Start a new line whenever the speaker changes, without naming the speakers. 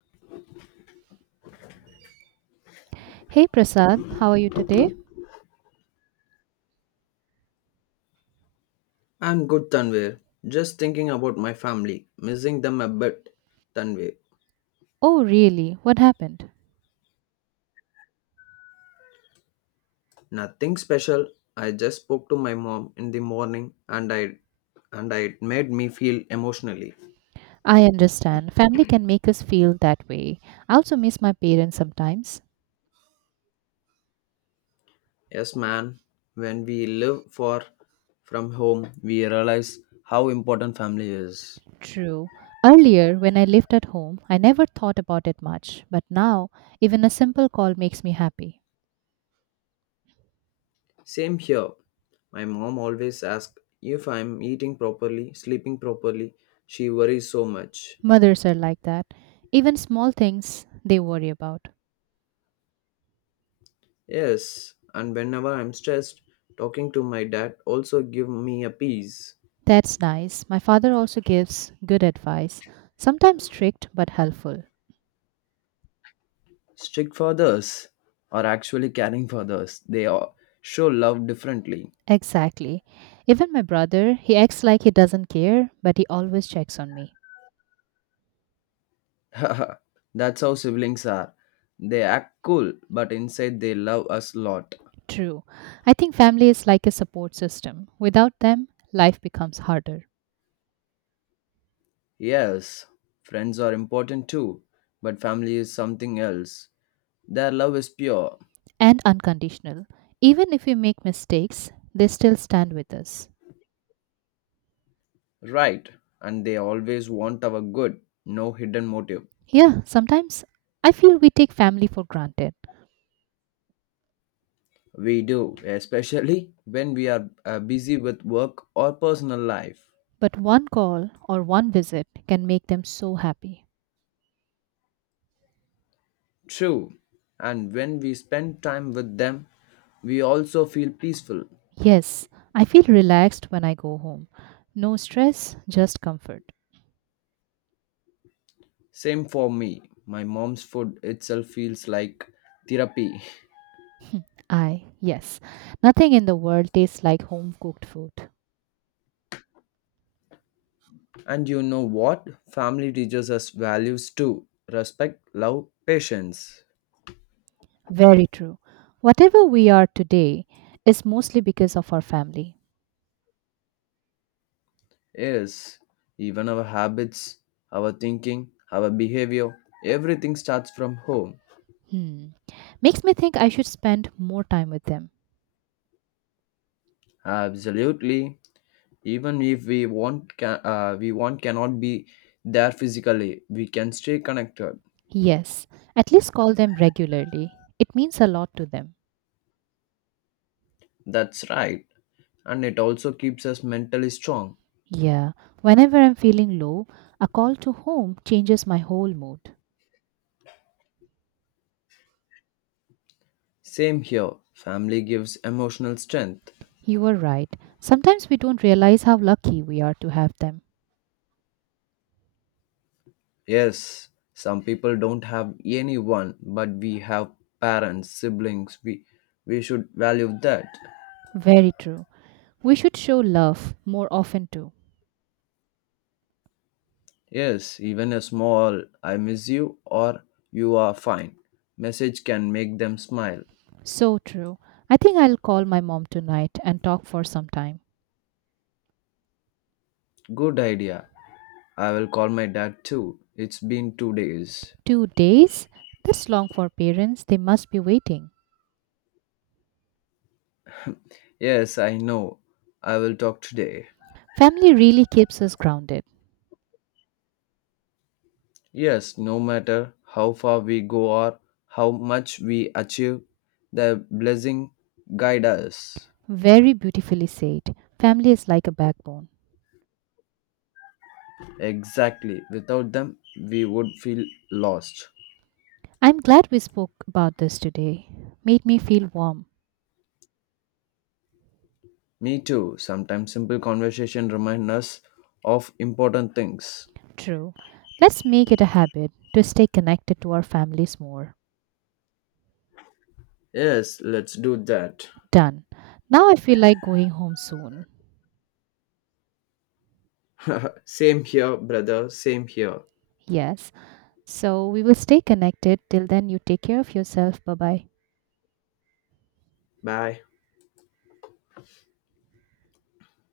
Hey Prasad, how are you today?
I'm good, Tanvir. Just thinking about my family, missing them a bit, Tanvir.
Oh, really? What happened?
Nothing special. I just spoke to my mom in the morning and I it made me feel emotionally.
I understand. Family can make us feel that way. I also miss my parents sometimes.
Yes, man. When we live far from home, we realize how important family is.
True. Earlier, when I lived at home, I never thought about it much, but now, even a simple call makes me happy.
Same here. My mom always asks if I'm eating properly, sleeping properly. She worries so much.
Mothers are like that. Even small things they worry about.
Yes, and whenever I'm stressed, talking to my dad also give me a peace.
That's nice. My father also gives good advice, sometimes strict but helpful.
Strict fathers are actually caring fathers. They are show love differently.
Exactly. Even my brother, he acts like he doesn't care, but he always checks on me.
That's how siblings are. They act cool, but inside they love us lot.
True. I think family is like a support system. Without them, life becomes harder
Yes, friends are important too, but family is something else. Their love is pure,
and unconditional. Even if we make mistakes, they still stand with us.
right, and they always want our good, no hidden motive.
Yeah, sometimes I feel we take family for granted,
We do, especially when we are busy with work or personal life.
but one call or one visit can make them so happy.
True. And when we spend time with them, we also feel peaceful.
Yes, I feel relaxed when I go home. No stress, just comfort.
Same for me. My mom's food itself feels like therapy.
I, yes. Nothing in the world tastes like home cooked food.
And you know what? Family teaches us values too respect, love, patience.
Very true. Whatever we are today is mostly because of our family.
Yes, even our habits, our thinking, our behavior, everything starts from home.
Hmm. Makes me think I should spend more time with them.
Absolutely. Even if we want cannot be there physically, we can stay connected.
Yes, at least call them regularly. It means a lot to them.
That's right, and it also keeps us mentally strong.
Yeah, whenever I'm feeling low, a call to home changes my whole mood.
Same here, family gives emotional strength.
You are right. Sometimes we don't realize how lucky we are to have them.
Yes, some people don't have anyone, but we have parents, siblings, we should value that.
Very true. We should show love more often too.
Yes, even a small I miss you or you are fine message can make them smile.
So true. I think I'll call my mom tonight and talk for some time.
Good idea. I will call my dad too. It's been 2 days.
2 days? This long for parents, they must be waiting.
Yes, I know. I will talk today.
Family really keeps us grounded.
Yes, no matter how far we go or how much we achieve, the blessing guide us.
Very beautifully said. Family is like a backbone.
Exactly. Without them, we would feel lost.
I'm glad we spoke about this today. Made me feel warm.
Me too. Sometimes simple conversation remind us of important things.
True. Let's make it a habit to stay connected to our families more.
Yes, let's do that.
Done. Now I feel like going home soon.
Same here, brother. Same here.
Yes. So we will stay connected. Till then, you take care of yourself. Bye bye.
Bye.